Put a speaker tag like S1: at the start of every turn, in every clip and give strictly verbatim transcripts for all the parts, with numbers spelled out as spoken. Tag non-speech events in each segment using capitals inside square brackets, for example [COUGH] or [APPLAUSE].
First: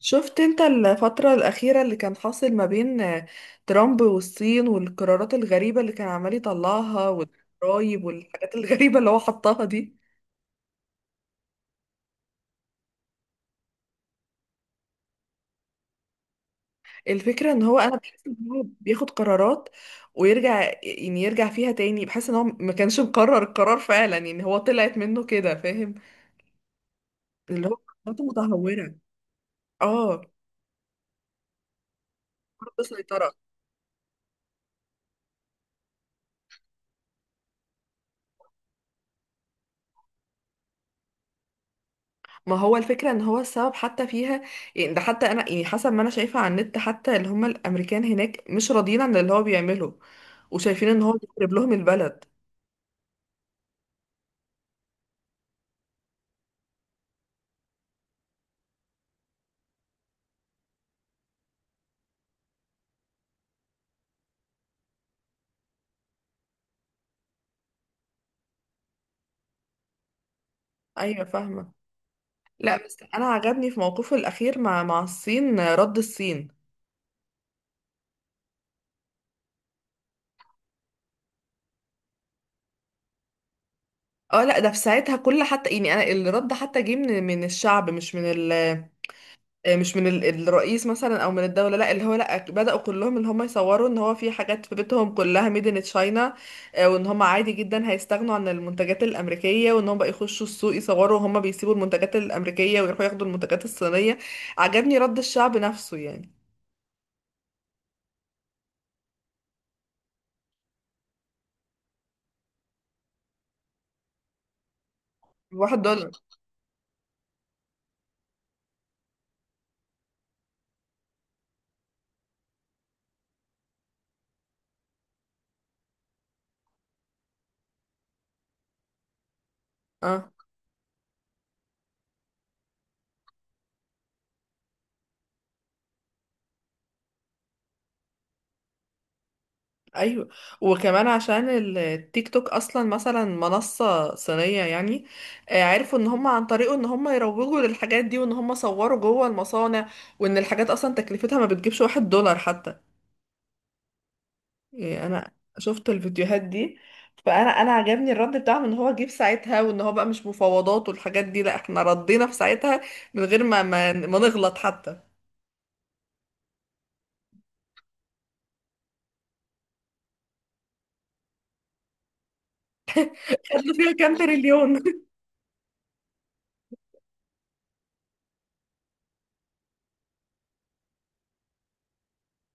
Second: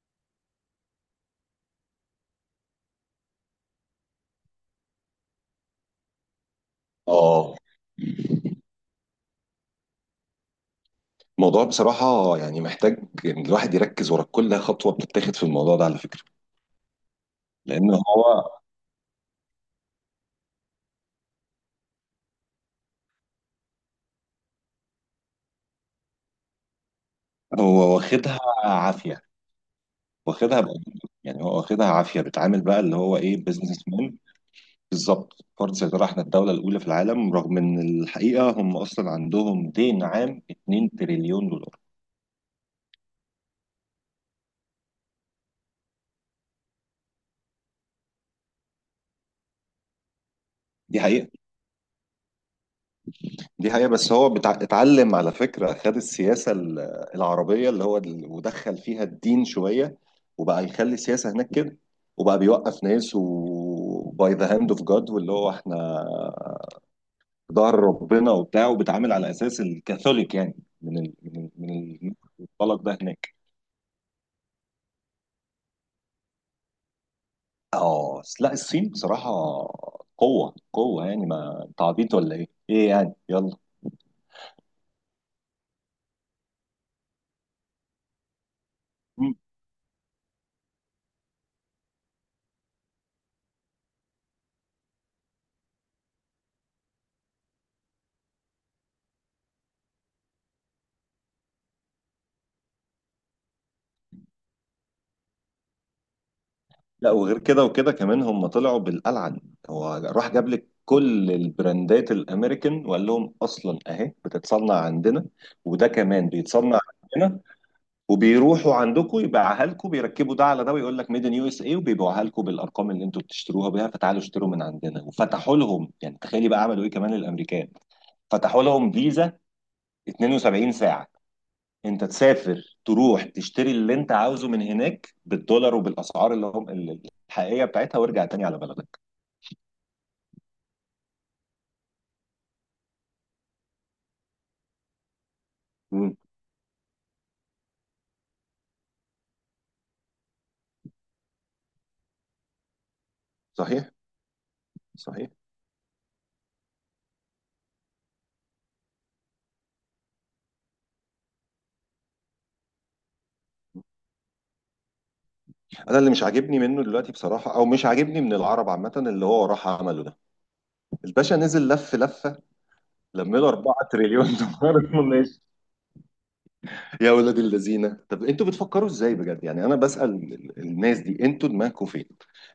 S1: شفت انت الفترة الأخيرة اللي كان حاصل ما بين آه، ترامب والصين والقرارات الغريبة اللي كان عمال يطلعها
S2: اه.
S1: والضرايب والحاجات الغريبة اللي هو حطها دي.
S2: الموضوع بصراحة يعني محتاج إن الواحد يركز ورا كل خطوة بتتاخد في الموضوع ده، على فكرة.
S1: الفكرة ان هو
S2: لأن
S1: انا بحس ان
S2: هو
S1: هو بياخد قرارات ويرجع يعني يرجع فيها تاني. بحس ان هو ما كانش مقرر القرار فعلا، يعني هو طلعت منه كده، فاهم؟ اللي هو
S2: هو
S1: قراراته
S2: واخدها
S1: متهورة.
S2: عافية،
S1: اه،
S2: واخدها بقى. يعني هو واخدها عافية، بيتعامل بقى
S1: برضه
S2: اللي هو
S1: سيطرة.
S2: إيه، بزنس مان. بالظبط، فرض سيطرة. إحنا الدولة الأولى في العالم، رغم إن الحقيقة هم أصلا عندهم دين عام 2 تريليون دولار.
S1: ما هو الفكرة ان هو السبب حتى فيها، يعني ده حتى انا يعني حسب ما انا شايفة على النت، حتى اللي هم الامريكان هناك مش راضيين عن اللي هو بيعمله وشايفين
S2: دي
S1: ان هو
S2: حقيقة.
S1: بيخرب لهم البلد.
S2: دي حقيقة، بس هو بتع... اتعلم على فكرة، خد السياسة ال- العربية، اللي هو ال- ودخل فيها الدين شوية، وبقى يخلي السياسة هناك كده، وبقى بيوقف ناس وباي ذا هاند اوف جاد، واللي هو احنا في ظهر ربنا وبتاع، وبيتعامل على اساس الكاثوليك يعني. من ال...
S1: ايوه،
S2: من
S1: فاهمة.
S2: ال... من الطلق
S1: لا بس
S2: ده
S1: انا
S2: هناك.
S1: عجبني في موقفه الاخير مع مع الصين، رد الصين.
S2: اه، لا الصين بصراحة قوة قوة. يعني ما انت عبيط ولا ايه؟ ايه يعني، يلا.
S1: اه لا، ده في ساعتها كل حتى يعني انا الرد حتى جه من من الشعب، مش من ال آه، مش من ال- الرئيس مثلا او من الدوله. لا اللي هو لا، بداوا كلهم ان هم يصوروا ان هو في حاجات في بيتهم كلها ميد ان تشاينا، وان هم عادي جدا هيستغنوا عن المنتجات الامريكيه، وان هم بقى يخشوا السوق يصوروا وهم بيسيبوا المنتجات الامريكيه ويروحوا ياخدوا المنتجات الصينيه. عجبني رد الشعب نفسه يعني.
S2: لا، وغير كده وكده كمان، هم طلعوا بالألعن. هو راح جاب لك كل البراندات الامريكان وقال لهم اصلا اهي بتتصنع عندنا،
S1: واحد
S2: وده
S1: دولار.
S2: كمان بيتصنع عندنا، وبيروحوا عندكم يبيعها لكم، بيركبوا ده على ده ويقول لك ميد ان يو اس اي، وبيبيعوها لكم بالارقام اللي انتوا بتشتروها بيها، فتعالوا اشتروا من عندنا. وفتحوا لهم يعني، تخيلي بقى عملوا ايه كمان الامريكان، فتحوا لهم فيزا
S1: اه،
S2: اتنين وسبعين ساعه. انت تسافر تروح تشتري اللي انت عاوزه من هناك بالدولار، وبالاسعار اللي هم ال- الحقيقيه بتاعتها، وارجع تاني على بلدك.
S1: ايوه. وكمان عشان التيك توك اصلا مثلا منصة صينية يعني، آه، عرفوا ان
S2: امم
S1: هم عن طريقه ان هم يروجوا للحاجات دي، وان هم صوروا جوه المصانع، وان الحاجات اصلا تكلفتها ما بتجيبش واحد دولار حتى.
S2: صحيح.
S1: يعني انا
S2: صحيح.
S1: شفت الفيديوهات دي. فانا انا عجبني الرد بتاعهم، ان هو جيب ساعتها وان هو بقى مش مفاوضات والحاجات دي. لا احنا ردينا في ساعتها من غير ما ما, ما نغلط حتى.
S2: انا اللي مش عاجبني منه دلوقتي بصراحه، او مش عاجبني من العرب عامه، اللي هو راح عمله ده. الباشا نزل لف لفه، لم له
S1: خدنا
S2: 4
S1: فيها كام
S2: تريليون
S1: تريليون؟
S2: دولار [LAUGHS] ماشي. يا ولاد الذين، طب انتوا بتفكروا ازاي بجد؟ يعني انا بسال ال- ال- الناس دي، انتوا دماغكم فين؟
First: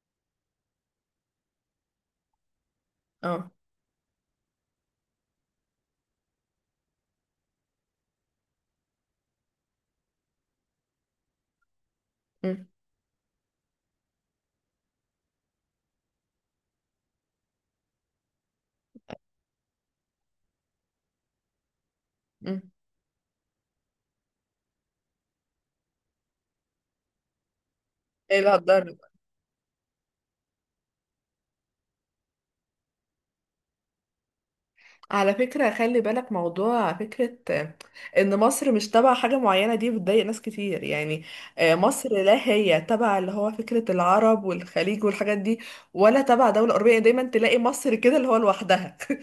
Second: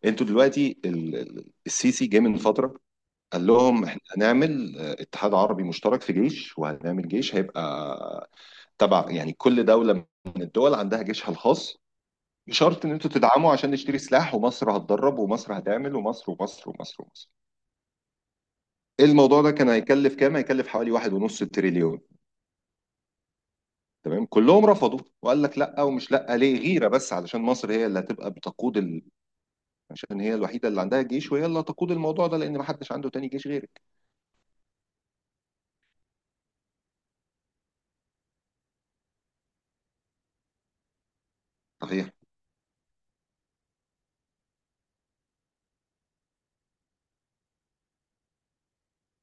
S2: انتوا دلوقتي، ال- ال- السيسي جه من فتره
S1: [LAUGHS]
S2: قال
S1: اه.
S2: لهم احنا هنعمل آه، اتحاد عربي مشترك في جيش، وهنعمل جيش هيبقى تبع، يعني كل دولة من الدول عندها جيشها الخاص،
S1: م-
S2: بشرط ان انتوا تدعموا عشان نشتري سلاح، ومصر هتدرب، ومصر هتعمل، ومصر ومصر ومصر ومصر. إيه، الموضوع ده كان هيكلف كام؟ هيكلف حوالي واحد ونص تريليون.
S1: م.
S2: تمام، كلهم رفضوا وقال لك لا. ومش لا ليه، غيرة، بس علشان مصر هي اللي هتبقى
S1: ايه اللي
S2: بتقود
S1: هتضر؟
S2: ال... عشان هي الوحيدة اللي عندها جيش، وهي اللي هتقود الموضوع ده، لان ما حدش عنده تاني جيش غيرك.
S1: على فكرة خلي بالك موضوع فكرة آه، ان مصر مش تبع حاجة معينة، دي بتضايق ناس كتير يعني. آه، مصر
S2: صحيح.
S1: لا هي تبع اللي هو فكرة العرب والخليج والحاجات دي، ولا تبع دولة أوروبية. يعني دايما تلاقي مصر كده اللي هو لوحدها. [LAUGHS]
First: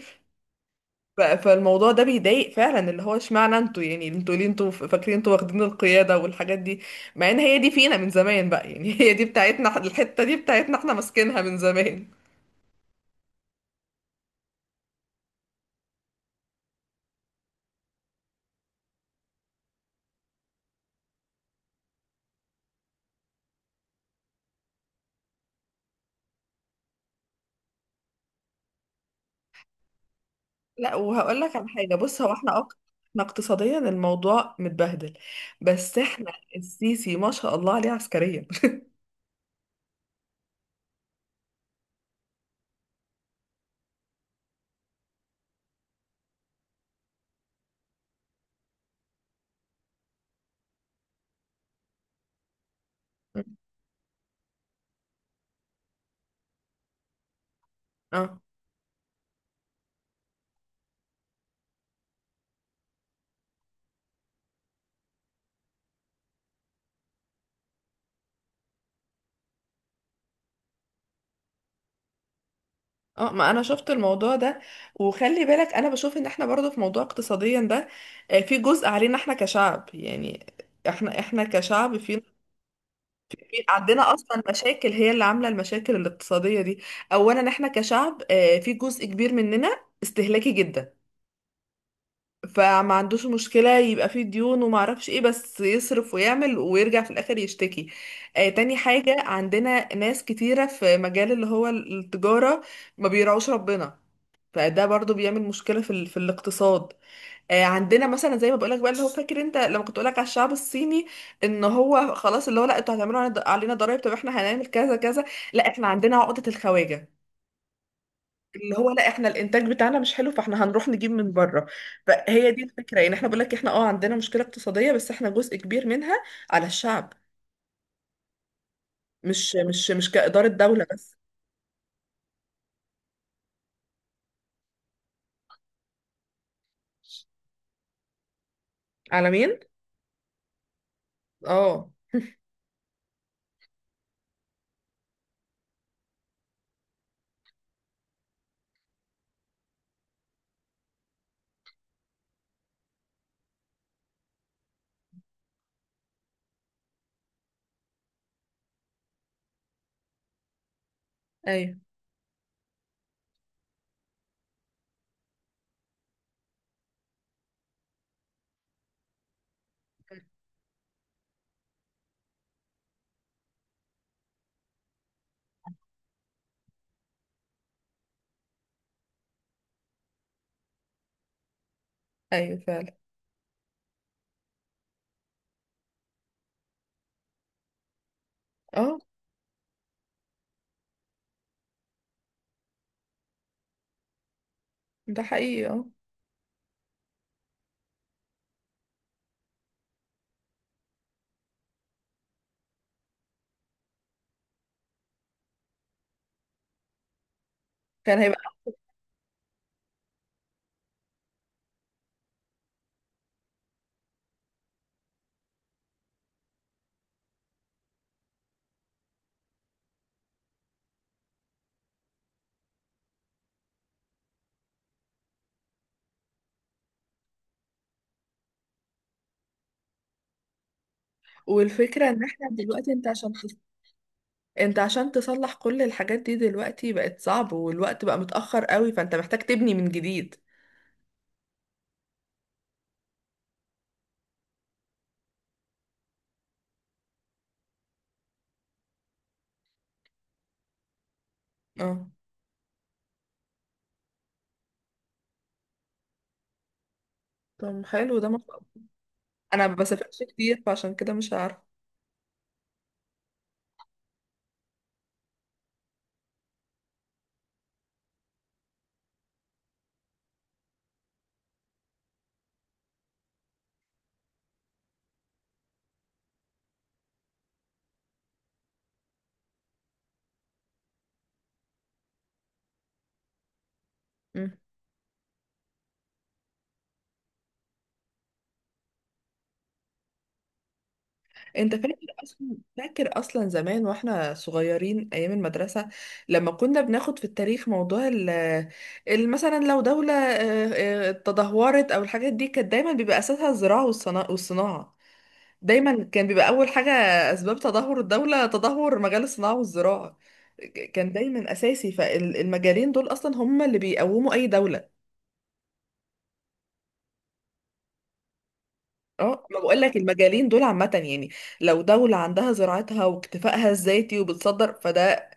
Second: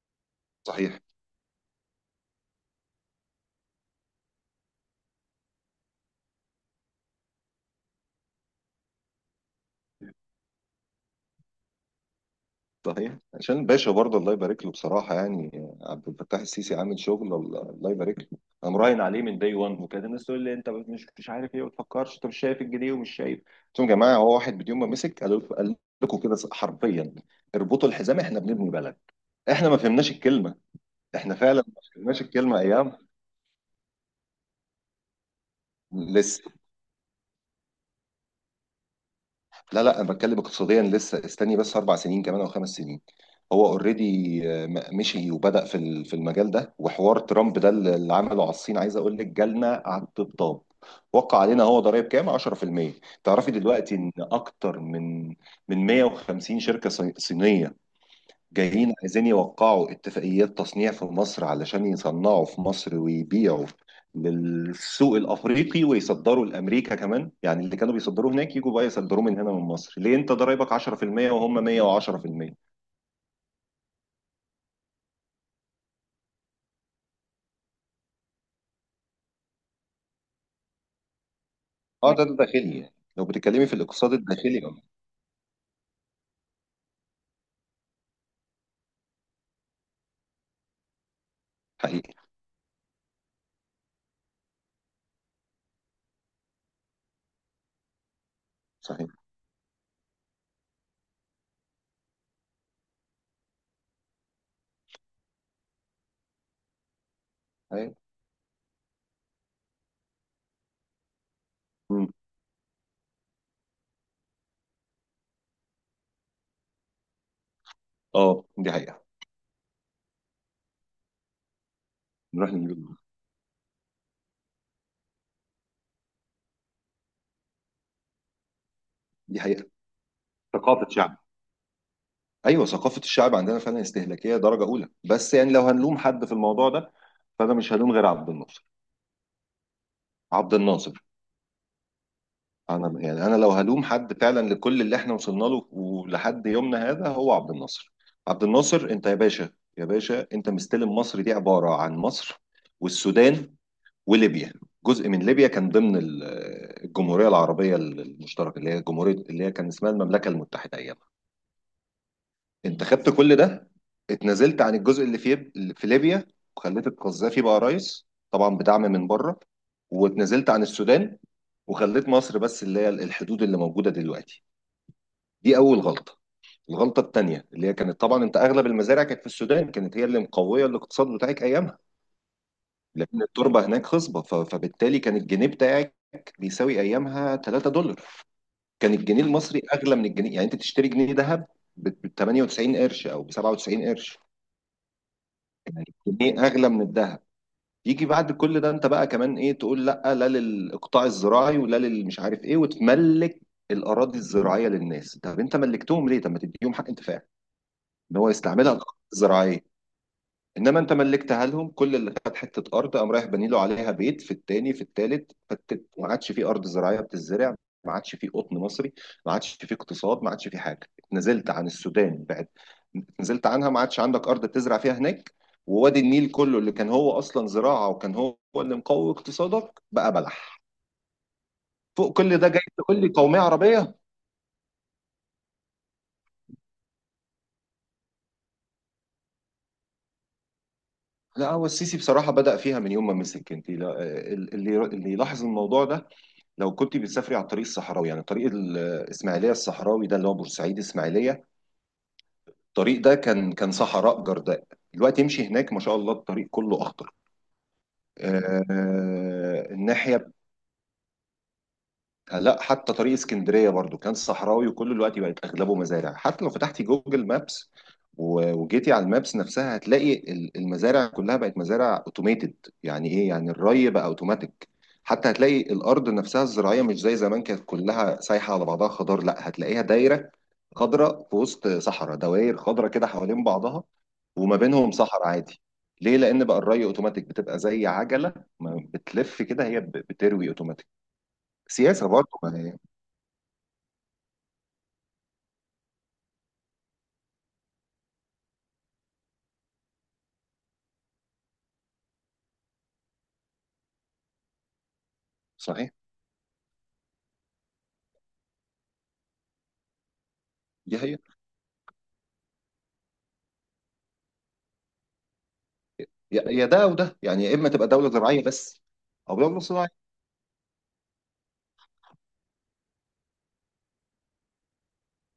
S2: صحيح.
S1: ف- فالموضوع ده بيضايق فعلا، اللي هو اشمعنى انتوا، يعني انتوا ليه انتوا فاكرين انتوا واخدين القيادة والحاجات دي، مع ان هي دي فينا من زمان بقى يعني. [LAUGHS] هي دي بتاعتنا، الحتة دي بتاعتنا احنا، ماسكينها من زمان.
S2: صحيح، عشان الباشا برضه الله يبارك له، بصراحة يعني. عبد الفتاح السيسي عامل شغل، الله، الله يبارك له. أنا مراهن عليه من داي وان. وكانت الناس تقول لي، أنت مش مش عارف إيه، ما بتفكرش، أنت مش شايف الجنيه ومش شايف. قلت لهم يا جماعة، هو واحد يوم ما مسك، قال قال لكم كده حرفيا: اربطوا الحزام، إحنا بنبني بلد. إحنا ما فهمناش الكلمة.
S1: لا
S2: إحنا
S1: وهقول لك
S2: فعلا
S1: على
S2: ما
S1: حاجه،
S2: فهمناش
S1: بص هو احنا
S2: الكلمة،
S1: أق...
S2: أيام.
S1: احنا اقتصاديا الموضوع متبهدل، بس احنا
S2: لسه.
S1: السيسي ما شاء الله عليه عسكريا.
S2: لا لا، انا بتكلم اقتصاديا. لسه، استني بس اربع سنين كمان او خمس سنين. هو اوريدي مشي وبدأ في ال- في المجال ده. وحوار ترامب ده اللي اللي عمله على الصين، عايز اقول لك، جالنا على الطبطاب. وقع علينا هو ضرائب كام؟ عشرة في المية. تعرفي
S1: [LAUGHS]
S2: دلوقتي ان اكتر من من مية وخمسين شركة صي- صينية
S1: اه.
S2: جايين عايزين يوقعوا اتفاقيات تصنيع في مصر، علشان يصنعوا في مصر ويبيعوا للسوق الافريقي، ويصدروا لامريكا كمان. يعني اللي كانوا بيصدروه هناك، يجوا بقى يصدروه من هنا من مصر. ليه؟ انت ضرايبك عشرة في المية وهم مية وعشرة في المية.
S1: اه ما انا شفت الموضوع ده. وخلي بالك انا بشوف ان احنا برضو في موضوع اقتصاديا ده، آه، في جزء علينا احنا كشعب يعني. احنا احنا كشعب
S2: اه،
S1: في،
S2: ده ده داخلي. يعني لو
S1: في-
S2: بتتكلمي في
S1: عندنا
S2: الاقتصاد
S1: اصلا
S2: الداخلي، اه.
S1: مشاكل هي اللي عامله المشاكل الاقتصاديه دي. اولا احنا كشعب آه، في جزء كبير مننا استهلاكي جدا،
S2: حقيقي.
S1: فما عندوش مشكلة يبقى فيه ديون وما اعرفش ايه، بس يصرف ويعمل ويرجع في الاخر يشتكي. آه، تاني حاجة
S2: صحيح.
S1: عندنا ناس كتيرة في مجال اللي هو التجارة ما بيراعوش ربنا، فده برضو بيعمل مشكلة في, ال... في الاقتصاد. آه
S2: أيوة.
S1: عندنا مثلا زي ما بقولك بقى، اللي هو فاكر انت لما كنت بقولك على الشعب الصيني ان
S2: مم.
S1: هو خلاص اللي هو لا، انتوا هتعملوا علينا ضرائب طب احنا هنعمل كذا كذا. لا احنا عندنا عقدة الخواجة،
S2: اه، دي
S1: اللي هو
S2: حقيقة.
S1: لا احنا الانتاج بتاعنا مش حلو فاحنا هنروح نجيب من بره. فهي
S2: نروح
S1: دي
S2: نجيب.
S1: الفكره يعني، احنا بقول لك احنا اه عندنا مشكله اقتصاديه بس احنا جزء كبير منها على الشعب،
S2: دي
S1: مش
S2: حقيقة،
S1: مش مش كاداره دوله
S2: ثقافة
S1: بس.
S2: شعب. ايوه، ثقافة الشعب عندنا فعلا استهلاكية درجة اولى. بس يعني لو هنلوم حد في الموضوع ده، فانا مش هلوم غير عبد الناصر.
S1: على مين؟
S2: عبد الناصر.
S1: اه.
S2: انا يعني، انا لو هلوم حد فعلا لكل اللي احنا وصلنا له ولحد يومنا هذا، هو عبد الناصر. عبد الناصر، انت يا باشا، يا باشا انت مستلم مصر، دي عبارة عن مصر، والسودان، وليبيا. جزء من ليبيا كان ضمن ال- الجمهورية العربية المشتركة، اللي هي جمهورية اللي هي كان اسمها المملكة المتحدة ايامها.
S1: ايوه.
S2: انت خدت كل ده، اتنازلت عن الجزء اللي في اللي في ليبيا، وخليت القذافي بقى رئيس طبعا بدعم من بره، واتنازلت عن السودان، وخليت مصر بس اللي هي الحدود اللي موجودة دلوقتي. دي اول غلطه. الغلطه الثانيه اللي هي كانت طبعا، انت اغلب المزارع كانت في السودان، كانت هي اللي مقويه الاقتصاد بتاعك ايامها،
S1: ايوه فعلا.
S2: لان التربه هناك خصبه. ف- فبالتالي كان الجنيه بتاعك بيساوي ايامها تلاتة دولار. كان
S1: اه.
S2: الجنيه المصري اغلى من الجنيه، يعني انت تشتري جنيه ذهب ب تمانية وتسعين قرش او ب سبعة وتسعين قرش.
S1: ده حقيقي اه.
S2: يعني الجنيه اغلى من الذهب. يجي بعد كل ده انت بقى كمان ايه؟ تقول لا لا للاقطاع الزراعي، ولا للمش عارف ايه، وتملك الاراضي الزراعيه للناس. طب انت ملكتهم ليه؟ طب ما تديهم حق انتفاع ان
S1: كان
S2: هو
S1: هيبقى.
S2: يستعملها الارض الزراعيه. انما انت ملكتها لهم. كل اللي خد حته ارض قام رايح باني له عليها بيت في التاني في التالت، فتت. ما عادش في ارض زراعيه بتزرع، ما عادش في قطن مصري، ما عادش في اقتصاد، ما عادش في حاجه. اتنزلت عن السودان بعد، اتنزلت عنها، ما عادش عندك ارض تزرع فيها هناك. ووادي النيل كله اللي كان هو اصلا زراعه، وكان هو اللي مقوي اقتصادك، بقى بلح.
S1: والفكره
S2: فوق
S1: ان
S2: كل
S1: احنا
S2: ده جاي
S1: دلوقتي
S2: تقول
S1: انت
S2: لي
S1: عشان
S2: قوميه
S1: تص-
S2: عربيه.
S1: انت عشان تصلح كل الحاجات دي دلوقتي بقت صعب والوقت بقى متاخر قوي، فانت محتاج تبني من جديد.
S2: لا، هو السيسي بصراحه بدأ فيها من يوم ما مسك. انت لا- اللي اللي يلاحظ الموضوع ده، لو كنت بتسافري على الطريق الصحراوي، يعني طريق الاسماعيليه الصحراوي ده، اللي هو بورسعيد اسماعيليه،
S1: اه.
S2: الطريق ده كان كان صحراء جرداء. دلوقتي امشي هناك، ما شاء الله الطريق كله اخضر.
S1: طب حلو ده ما شاء الله.
S2: آه
S1: انا ما بسافرش
S2: الناحيه.
S1: كتير فعشان كده مش عارفه.
S2: لا، حتى طريق اسكندريه برضو كان صحراوي، وكل الوقت بقت اغلبه مزارع. حتى لو فتحتي جوجل مابس، و- وجيتي على المابس نفسها، هتلاقي ال- المزارع كلها بقت مزارع اوتوميتد. يعني ايه؟ يعني الري بقى اوتوماتيك. حتى هتلاقي الارض نفسها الزراعيه مش زي زمان كانت كلها سايحه على بعضها خضار، لا، هتلاقيها دايره خضراء في وسط صحراء، دوائر خضراء كده حوالين بعضها، وما بينهم صحراء عادي. ليه؟ لان بقى الري اوتوماتيك بتبقى زي عجله ما بتلف كده، هي ب- بتروي اوتوماتيك.
S1: انت فاكر
S2: سياسه برضه.
S1: اصلا، فاكر اصلا زمان واحنا صغيرين ايام المدرسه لما كنا بناخد في التاريخ موضوع ال ال- مثلا لو دوله اه، اه، تدهورت او الحاجات دي، كانت دايما بيبقى اساسها الزراعه والصنا- والصناعه.
S2: صحيح.
S1: دايما كان بيبقى اول حاجه، اسباب تدهور الدوله تدهور مجال الصناعه والزراعه. ك-
S2: دي هي.
S1: كان دايما اساسي، فالمجالين دول اصلا هم اللي بيقوموا اي دوله.
S2: يا يا ده او ده، يعني يا اما تبقى دوله زراعيه بس، او
S1: اه ما
S2: دوله
S1: بقول لك
S2: صناعيه.
S1: المجالين دول عامه يعني. لو دولة عندها زراعتها واكتفائها الذاتي وبتصدر، فده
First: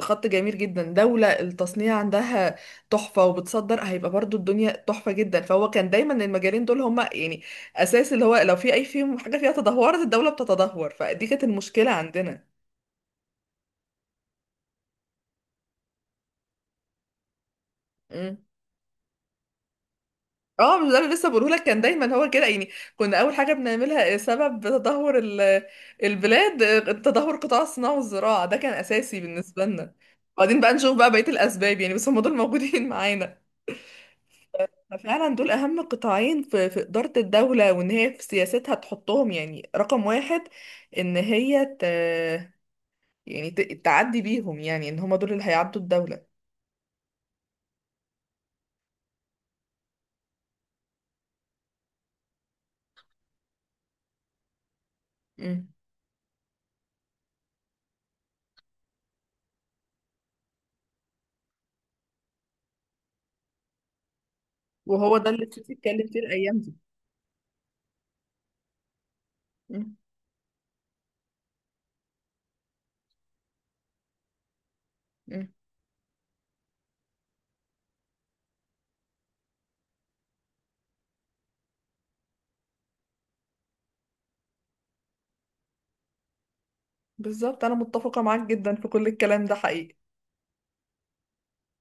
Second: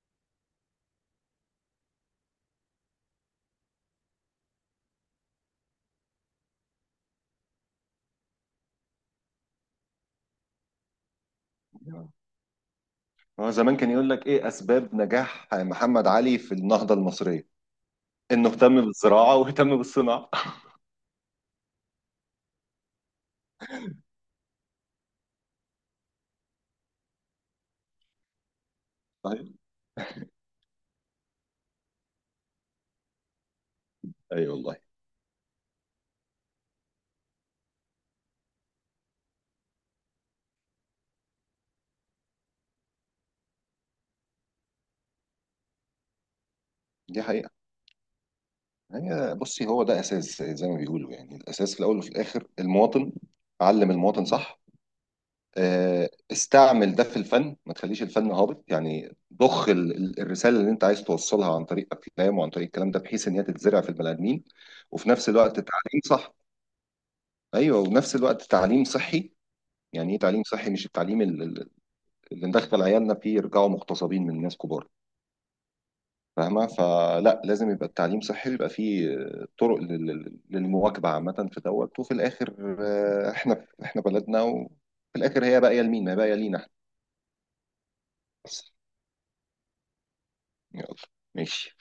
S1: خط جميل جدا. دولة التصنيع عندها تحفة وبتصدر، هيبقى برضو الدنيا تحفة جدا. فهو كان دايما المجالين دول هما يعني أساس، اللي هو لو في أي فيهم حاجة فيها تدهورت الدولة بتتدهور. فدي كانت المشكلة عندنا.
S2: هو زمان كان يقول لك ايه اسباب نجاح محمد علي في النهضه المصريه؟
S1: مم.
S2: انه اهتم بالزراعه واهتم بالصناعه [LAUGHS]
S1: اه، مش ده اللي لسه بقوله لك؟ كان دايما هو كده يعني. كنا أول حاجة بنعملها سبب تدهور ال- البلاد، تدهور قطاع الصناعة والزراعة، ده كان أساسي
S2: صحيح.
S1: بالنسبة لنا. بعدين بقى نشوف بقى بقية الأسباب يعني، بس هم دول موجودين [LAUGHS] معانا.
S2: اي والله.
S1: ففعلا دول اهم قطاعين في في اداره الدوله، وان هي في سياستها تحطهم يعني رقم واحد، ان هي ت... يعني ت... تعدي بيهم، يعني ان هما دول اللي هيعدوا الدوله.
S2: دي حقيقه. هي بصي، هو ده اساس زي ما بيقولوا يعني، الاساس في الاول وفي الاخر المواطن. علم المواطن صح.
S1: مم.
S2: آه، استعمل ده في الفن، ما تخليش الفن هابط، يعني ضخ ال- ال- الرساله اللي انت عايز توصلها عن طريق افلام وعن طريق الكلام ده، بحيث ان هي تتزرع في البني ادمين. وفي
S1: وهو
S2: نفس
S1: ده اللي
S2: الوقت
S1: السيسي
S2: تعليم
S1: اتكلم فيه
S2: صح.
S1: الايام دي.
S2: ايوه، وفي نفس الوقت تعليم صحي.
S1: مم.
S2: يعني ايه تعليم صحي؟ مش التعليم ال- ال- اللي ندخل عيالنا فيه يرجعوا مغتصبين من ناس كبار.
S1: مم.
S2: فاهمه؟ فلا، لازم يبقى التعليم صحي، بيبقى فيه آه، طرق لل- لل- للمواكبه عامه في دوت. وفي الاخر آه، احنا احنا بلدنا، وفي الاخر هي باقيه لمين؟ ما هي باقيه لينا،
S1: بالظبط، انا متفقه معاك
S2: احنا.
S1: جدا في كل الكلام ده، حقيقي.
S2: يلا. ماشي.